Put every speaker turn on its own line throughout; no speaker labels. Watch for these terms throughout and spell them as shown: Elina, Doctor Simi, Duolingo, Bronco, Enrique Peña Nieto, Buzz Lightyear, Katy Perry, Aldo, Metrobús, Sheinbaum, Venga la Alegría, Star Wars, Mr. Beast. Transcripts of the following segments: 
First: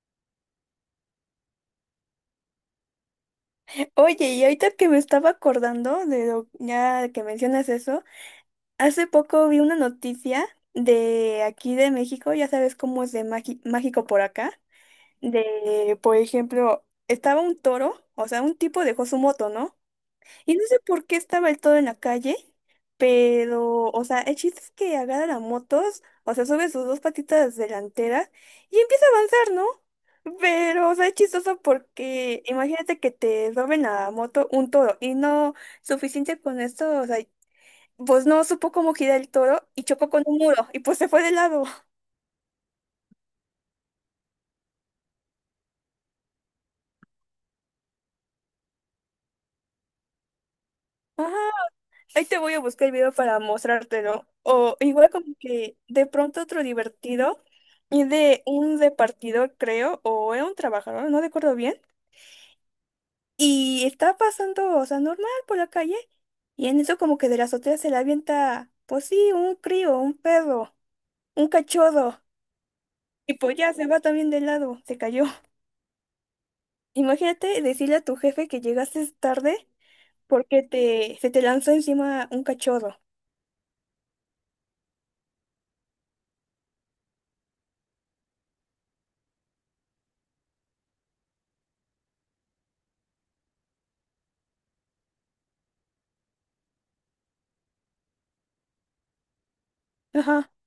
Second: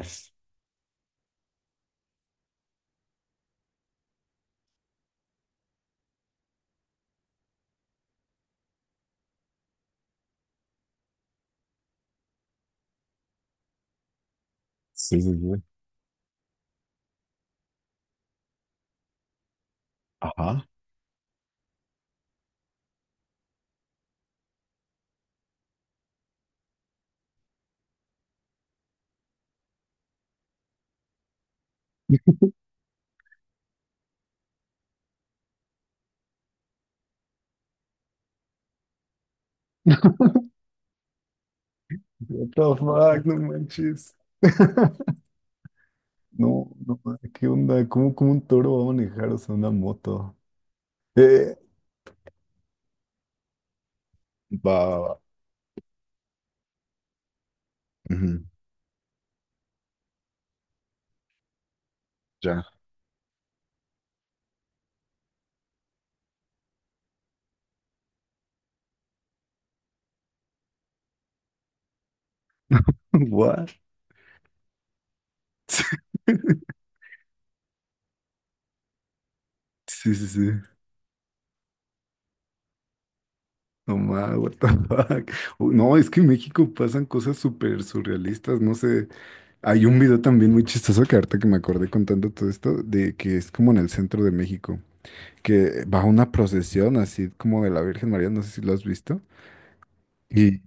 Sí,
Oye, y ahorita que me estaba acordando de lo ya que mencionas eso, hace poco vi una noticia de aquí de México. Ya sabes cómo es de mágico por acá.
sí, sí.
De, por ejemplo, estaba un toro, o sea, un tipo dejó su moto, ¿no? Y no
Ajá.
sé por qué estaba el todo en la calle, pero, o sea, el chiste es que agarra la motos, o sea, sube sus dos patitas delanteras y empieza a avanzar, ¿no? Pero, o sea, es chistoso porque imagínate que te roben la moto un toro, y no suficiente con esto, o sea, pues no supo cómo girar el toro y chocó con un muro y pues se fue de lado.
What the fuck, no manches. No, no, ¿qué onda? ¿¿Cómo un toro va a manejar, o sea, ¿una moto?
Ajá.
Eh,
Ahí te voy a buscar el video para mostrártelo.
Va,
O
va,
igual
va.
como que de pronto otro divertido y de
Ujú.
un repartidor, creo, o era un trabajador, no recuerdo bien.
Ya.
Y está pasando, o sea, normal por la calle. Y en eso como que de la azotea se le avienta, pues sí, un crío, un perro, un cachorro. Y pues ya
What?
se va también de lado, se cayó. Imagínate decirle a tu jefe que llegaste tarde
Sí, sí, sí.
porque se te lanzó encima un cachorro.
No ma, what the fuck. No, es que en México pasan cosas súper surrealistas, no sé. Hay un video también muy chistoso que ahorita que me acordé contando todo esto, de que es como en el centro de México, que va una procesión así como de la Virgen María, no sé si lo has visto.
Ajá.
Y,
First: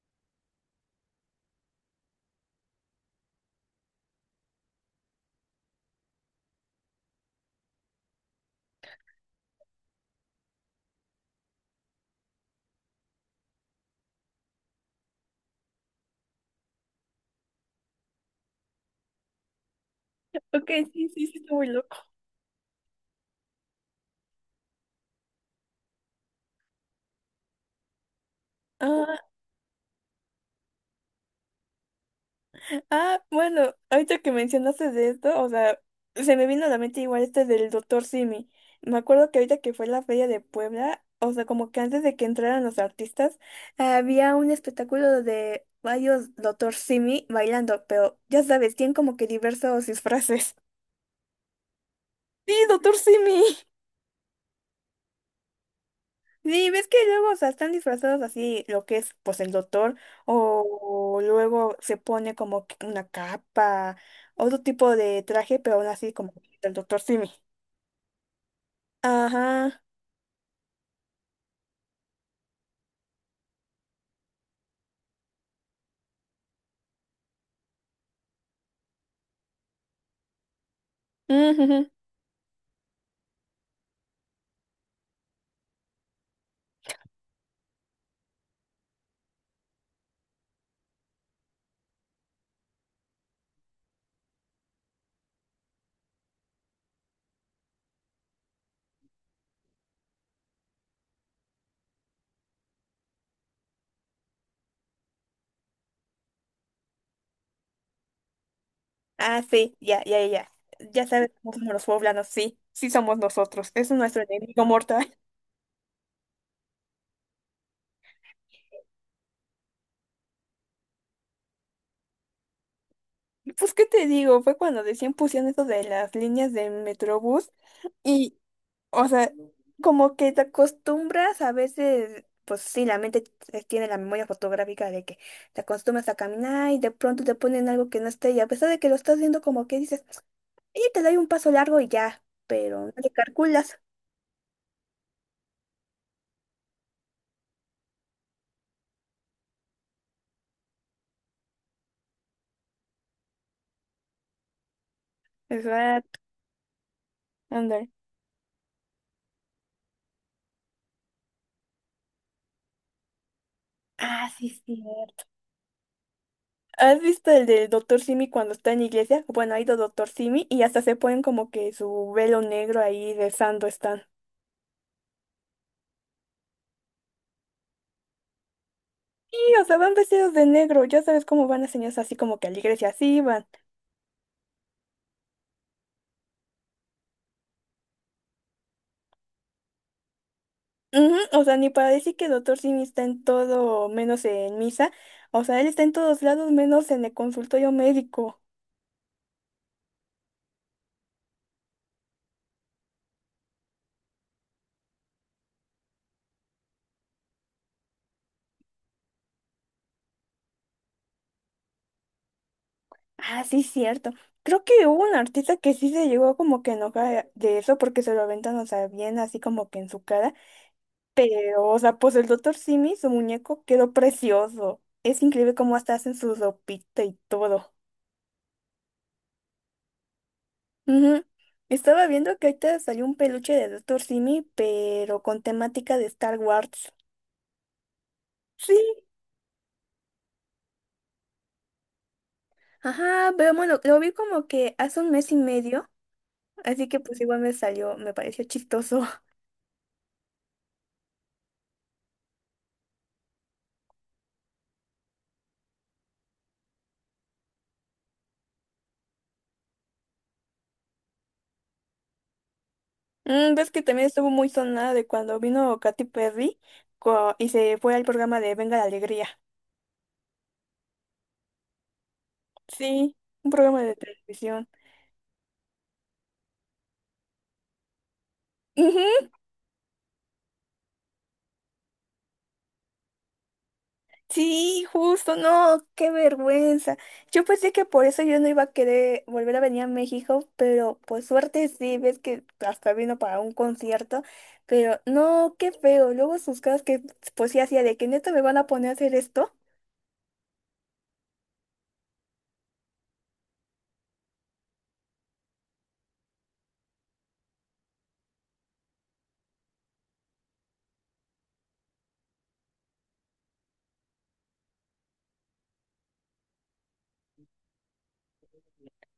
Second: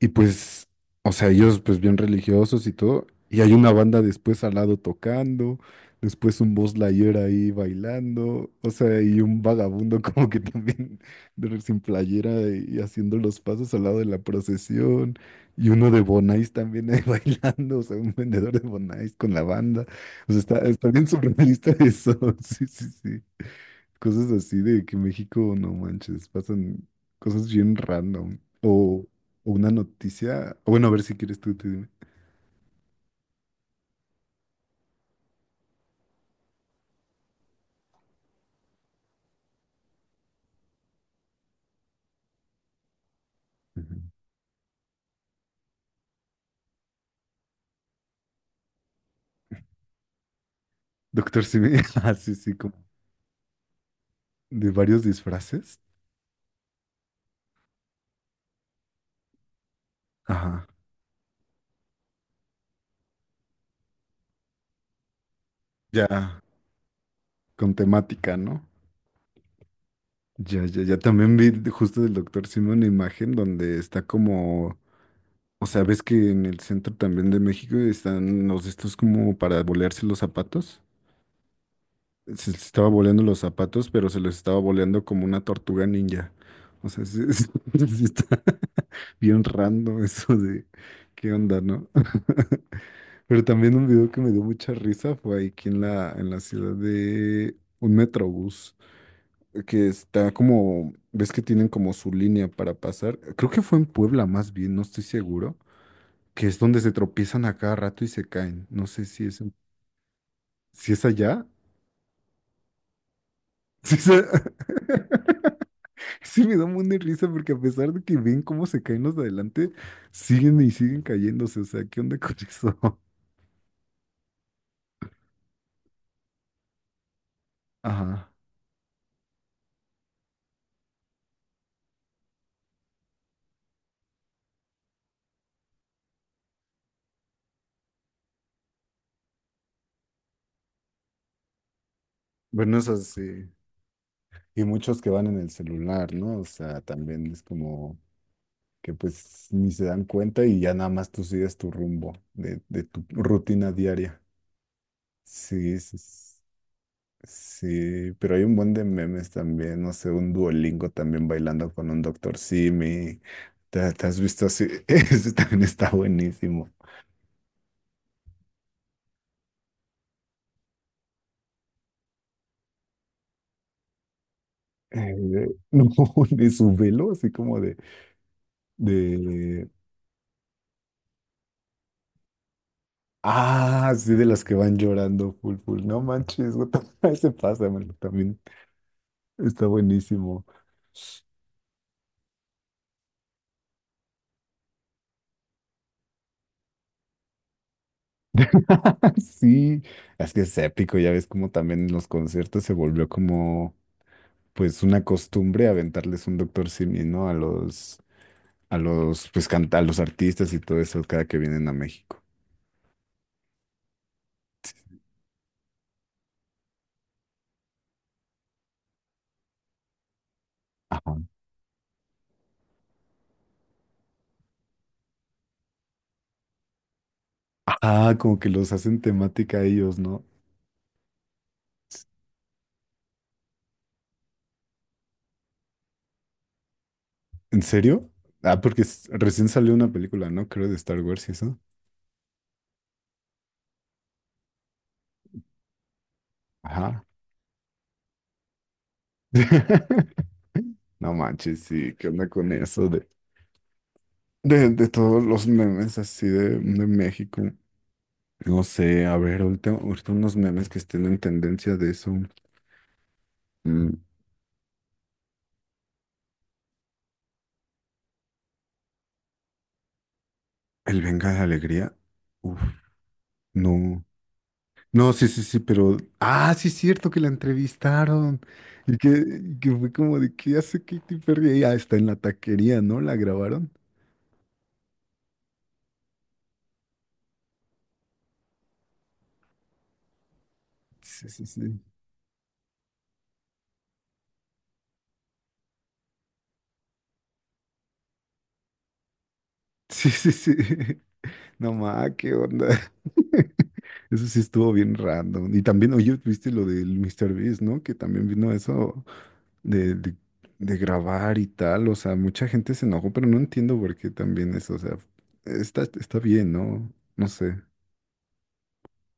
y pues, o sea, ellos pues bien religiosos y todo, y hay una banda después al lado tocando, después un Buzz Lightyear ahí bailando, o sea, y un vagabundo como que también sin playera y haciendo los pasos al lado de la procesión, y uno de Bonais también ahí bailando, o sea, un vendedor de Bonais con la banda, o sea, está,
Ok,
está bien
sí, sí, sí, está muy
surrealista
loco.
eso, sí, sí, sí. Cosas así de que México, no manches, pasan cosas bien random.
Ah.
O una noticia. O bueno, a ver si quieres tú dime.
Ah, bueno, ahorita que mencionaste de esto, o sea, se me vino a la mente igual este del doctor Simi. Me acuerdo que ahorita que fue la feria de Puebla, o sea, como que antes de que entraran los artistas,
Ujú.
había un espectáculo de varios doctor Simi bailando, pero ya sabes, tienen como que diversos disfraces.
Doctor Simi, ah, sí, sí,
Sí,
como
doctor Simi.
de varios disfraces.
Sí, ves que luego, o sea, están disfrazados así, lo que es, pues, el doctor,
Ajá.
o luego se pone como que una capa, otro tipo de traje, pero aún así como
Ya,
el doctor Simi.
con temática, ¿no?
Ajá.
Ya, ya, ya también vi justo del Doctor Simi una imagen donde está como, o sea, ves que en el centro también de México están los de estos como para bolearse los zapatos.
Ujujú.
Se les estaba boleando los zapatos, pero se les estaba boleando como una tortuga ninja. O sea, sí, sí está bien random eso de qué onda, ¿no? Pero también un video que me dio mucha risa fue ahí aquí en la ciudad de un metrobús, que está como, ves que tienen como su línea para pasar. Creo que fue en Puebla más bien, no estoy seguro, que es donde se tropiezan a cada rato y se caen. No sé
Ah, sí, ya, ya, ya.
si es
Ya sabes
allá.
cómo somos los poblanos, sí, sí somos nosotros, es
Si es
nuestro
a-
enemigo mortal.
Sí, me da un buen de risa porque a pesar de que ven cómo se caen los de adelante, siguen y siguen cayéndose. O sea, ¿qué onda con eso?
Pues, ¿qué te digo? Fue cuando decían pusieron eso de las líneas de Metrobús.
Ajá.
y, O sea, como que te acostumbras a veces, pues sí, la mente tiene la memoria fotográfica de que te acostumbras a caminar y de pronto te ponen algo que no esté, y a pesar de que lo estás viendo como que dices, oye, te doy un paso largo y ya,
Bueno,
pero no
eso
te
sí.
calculas.
Y muchos que van en el celular, ¿no? O sea, también es como que pues ni se dan cuenta y ya nada más tú sigues tu rumbo de tu rutina diaria. Sí, sí,
Exacto, ándale.
sí. Pero hay un buen de memes también, no sé, un Duolingo también bailando con un Doctor Simi. ¿Te has
Ah,
visto
sí,
así?
cierto.
Ese también está buenísimo.
¿Has visto el del doctor Simi cuando está en la iglesia? Bueno, ha ido doctor Simi y hasta se ponen como que su velo negro ahí de están.
Eh, no, de su velo, así como de,
Sí, o
de...
sea, van vestidos de negro, ya sabes cómo van las señoras, así como que a la iglesia así van.
Ah, sí, de las que van llorando, full, full. No manches, what ese pasa, mano, también está buenísimo.
Ujú. O sea, ni para decir que Doctor Simi está en todo, menos en misa. O sea, él está en todos lados, menos en el consultorio médico.
Sí, es que es épico, ya ves como también en los conciertos se volvió como, pues, una costumbre aventarles un Doctor Simi, ¿no? A los, pues, canta, a los artistas y todo eso cada que vienen a México.
Ah, sí, cierto. Creo que hubo un artista que sí se llegó como que a enojar de eso porque se lo aventan, o sea, bien así como que en su cara.
Ajá.
Pero, o sea, pues el Doctor Simi, su muñeco, quedó precioso. Es increíble cómo hasta hacen su ropita y todo.
Ajá, como que los hacen temática a ellos, ¿no?
Ujú. Estaba viendo que ahorita salió un peluche de Doctor Simi, pero con temática de Star Wars.
¿En serio? Ah, porque
Sí.
recién salió una película, ¿no? Creo de Star Wars y eso.
Ajá, pero bueno, lo vi como que hace un mes y medio, así que
Ajá.
pues igual me salió, me pareció chistoso.
No manches, sí, ¿qué onda con eso de todos los memes así de México? No sé, a ver, ahorita unos memes que estén en tendencia de eso.
Mm, ves que
Mm.
también estuvo muy sonada de cuando vino Katy Perry y se fue al programa de Venga la Alegría.
El Venga la Alegría. Uf,
Sí, un programa de
no.
televisión.
No, sí, sí, sí, pero. Ah, sí, es cierto que la entrevistaron. Y que,
Ujú.
y que fue como de, ¿qué hace Katy Perry ahí? Ah, está en la taquería, ¿no? La grabaron.
Sí, justo, no, qué vergüenza. Yo pensé que por eso yo no iba a querer volver a venir a México, pero por
Sí, sí,
suerte
sí.
sí, ves que hasta vino para un concierto, pero no, qué feo. Luego sus caras que pues sí hacía de que neta me van a poner a hacer esto.
Sí, sí, sí. No ma, qué onda. Eso sí estuvo bien random. Y también, oye, viste lo del Mr. Beast, ¿no? Que también vino eso de, de, de grabar y tal. O sea, mucha gente se enojó, pero no entiendo por qué también eso. O sea, está, está bien, ¿no? No sé.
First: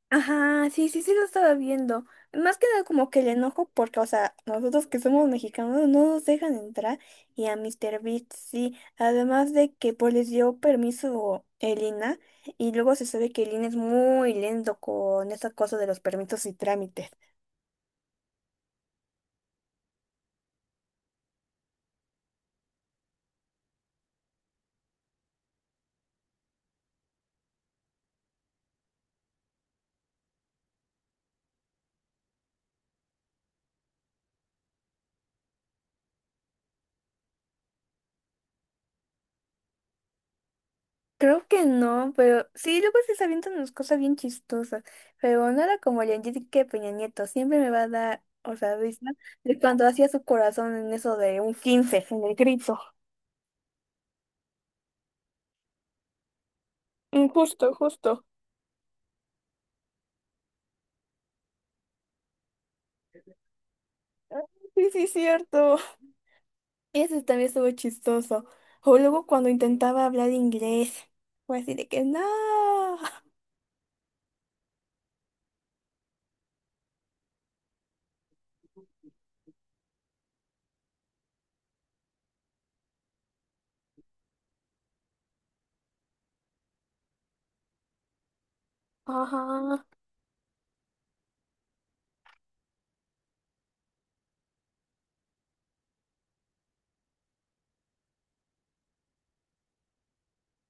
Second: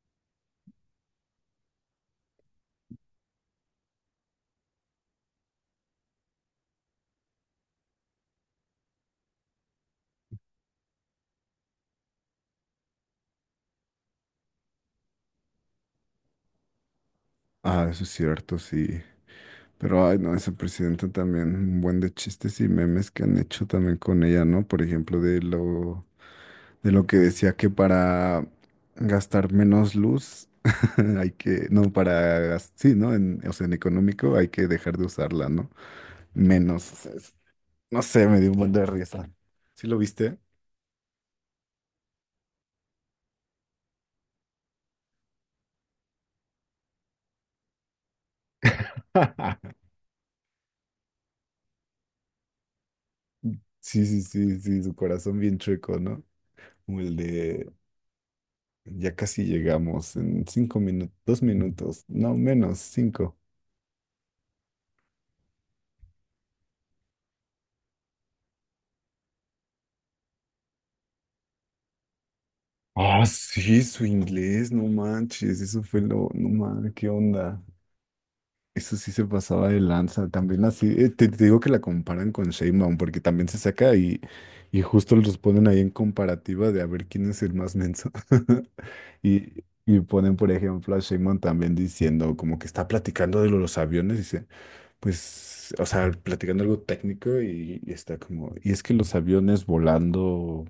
Ajá, sí, sí, sí lo estaba viendo. Más que nada como que el enojo porque, o sea, nosotros que somos mexicanos no nos dejan entrar, y a Mr. Beast sí. Además de que pues les dio permiso Elina, y luego se sabe que Elina es muy lento con esa cosa de los permisos y trámites.
Ah, eso es cierto, sí. Pero, ay, no, esa presidenta también, un buen de chistes y memes que han hecho también con ella, ¿no? Por ejemplo, de lo que decía que para gastar menos luz hay que, no, para, sí, ¿no? En, o sea, en económico hay que dejar de usarla, ¿no? Menos, o sea, no sé, me dio un buen de risa. ¿Sí lo viste?
Creo que no, pero sí, luego se avientan unas cosas bien chistosas. Pero nada como el Enrique Peña Nieto. Siempre me va a dar, o sea, risa de cuando hacía su corazón en eso de un 15 en el grito.
Sí, sí, sí, sí, su corazón bien chueco, ¿no? Como el
Mm,
de,
justo, justo.
ya casi llegamos en cinco minutos, dos minutos, no, menos, cinco.
Sí, sí, cierto. Eso también estuvo chistoso. O luego cuando intentaba hablar inglés, fue así de que no.
Ah, sí, su inglés, no manches, eso fue lo, no mames, qué onda. Eso sí se pasaba de lanza. También así, te digo que la comparan con Sheinbaum, porque también se saca y justo los ponen ahí en comparativa de a ver quién es el más menso. Y,
Ajá.
y ponen, por ejemplo, a Sheinbaum también diciendo como que está platicando de los aviones, dice, pues, o sea, platicando algo técnico y está como, y es que los aviones volando.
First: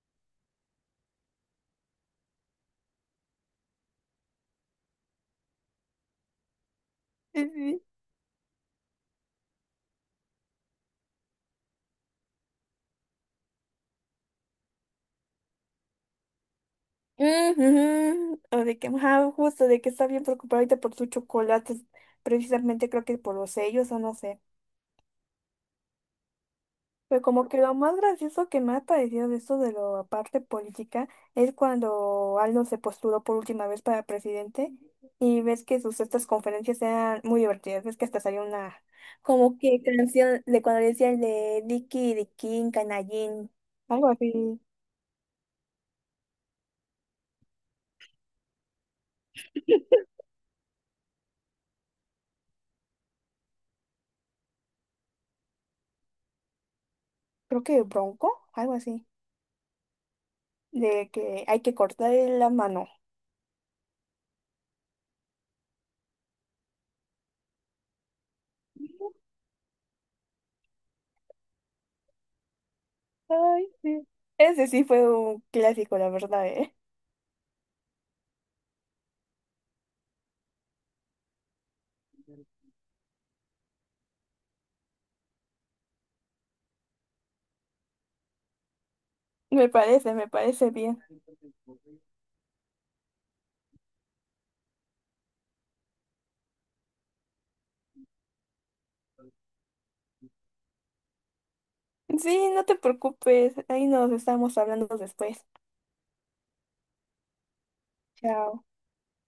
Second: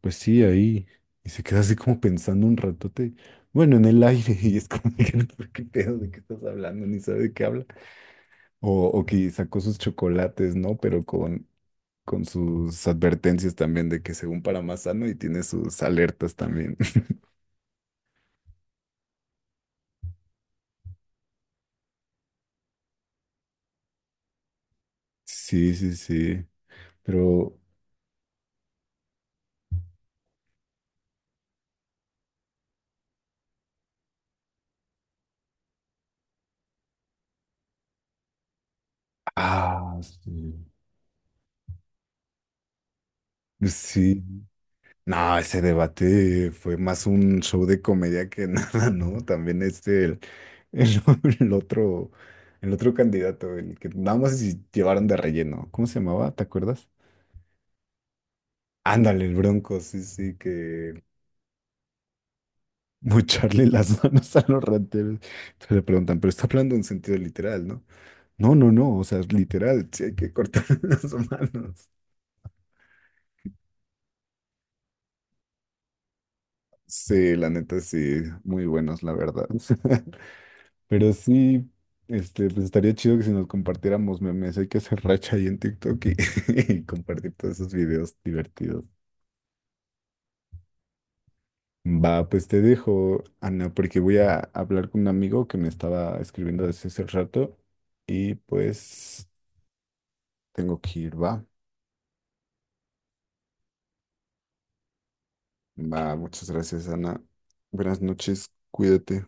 Pues sí, ahí. Y se queda así como pensando un ratote. Bueno, en el aire. Y es como, que, "No, pues, ¿qué pedo? ¿De qué estás hablando?" Ni sabe de qué
Sí,
habla.
sí.
O, o que sacó sus chocolates, ¿no? Pero con sus advertencias también de que según para más sano y tiene sus alertas también.
Ujú. O de que, ajá, justo, de que está bien preocupada ahorita por sus chocolates. Precisamente creo que por los sellos o no sé.
Sí, sí, sí.
Pero como que
Pero,
lo más gracioso que me ha parecido de esto de la parte política es cuando Aldo se postuló por última vez para presidente, y ves que sus estas conferencias eran muy divertidas, ves que hasta salió una como que
ah,
canción
sí.
de cuando le decían de Dicky, Dicky, Canallín, algo
Sí,
así,
no, ese debate fue más un show de comedia que nada, ¿no? También este, el, el- el otro, el otro candidato, el que nada más si llevaron de relleno. ¿Cómo se llamaba? ¿Te acuerdas?
creo que Bronco, algo así,
Ándale, el Bronco, sí, sí, que
de que hay que cortar la mano.
mocharle las manos a los rateros. Entonces le preguntan, pero está hablando en sentido literal, ¿no? No, no, no, o sea, literal, sí hay que cortar las manos.
Ay, sí. Ese sí fue un clásico, la verdad, ¿eh?
Sí, la neta, sí, muy buenos, la verdad. Pero sí, este, pues estaría chido que si nos compartiéramos memes, hay que hacer racha ahí en TikTok y, y compartir todos esos videos divertidos.
Me parece bien.
Va, pues te dejo, Ana, porque voy a hablar con un amigo que me estaba escribiendo desde hace rato y pues tengo que ir, va.
Sí, no te preocupes. Ahí nos estamos hablando después.
Va, muchas gracias, Ana. Buenas noches,
Chao.
cuídate.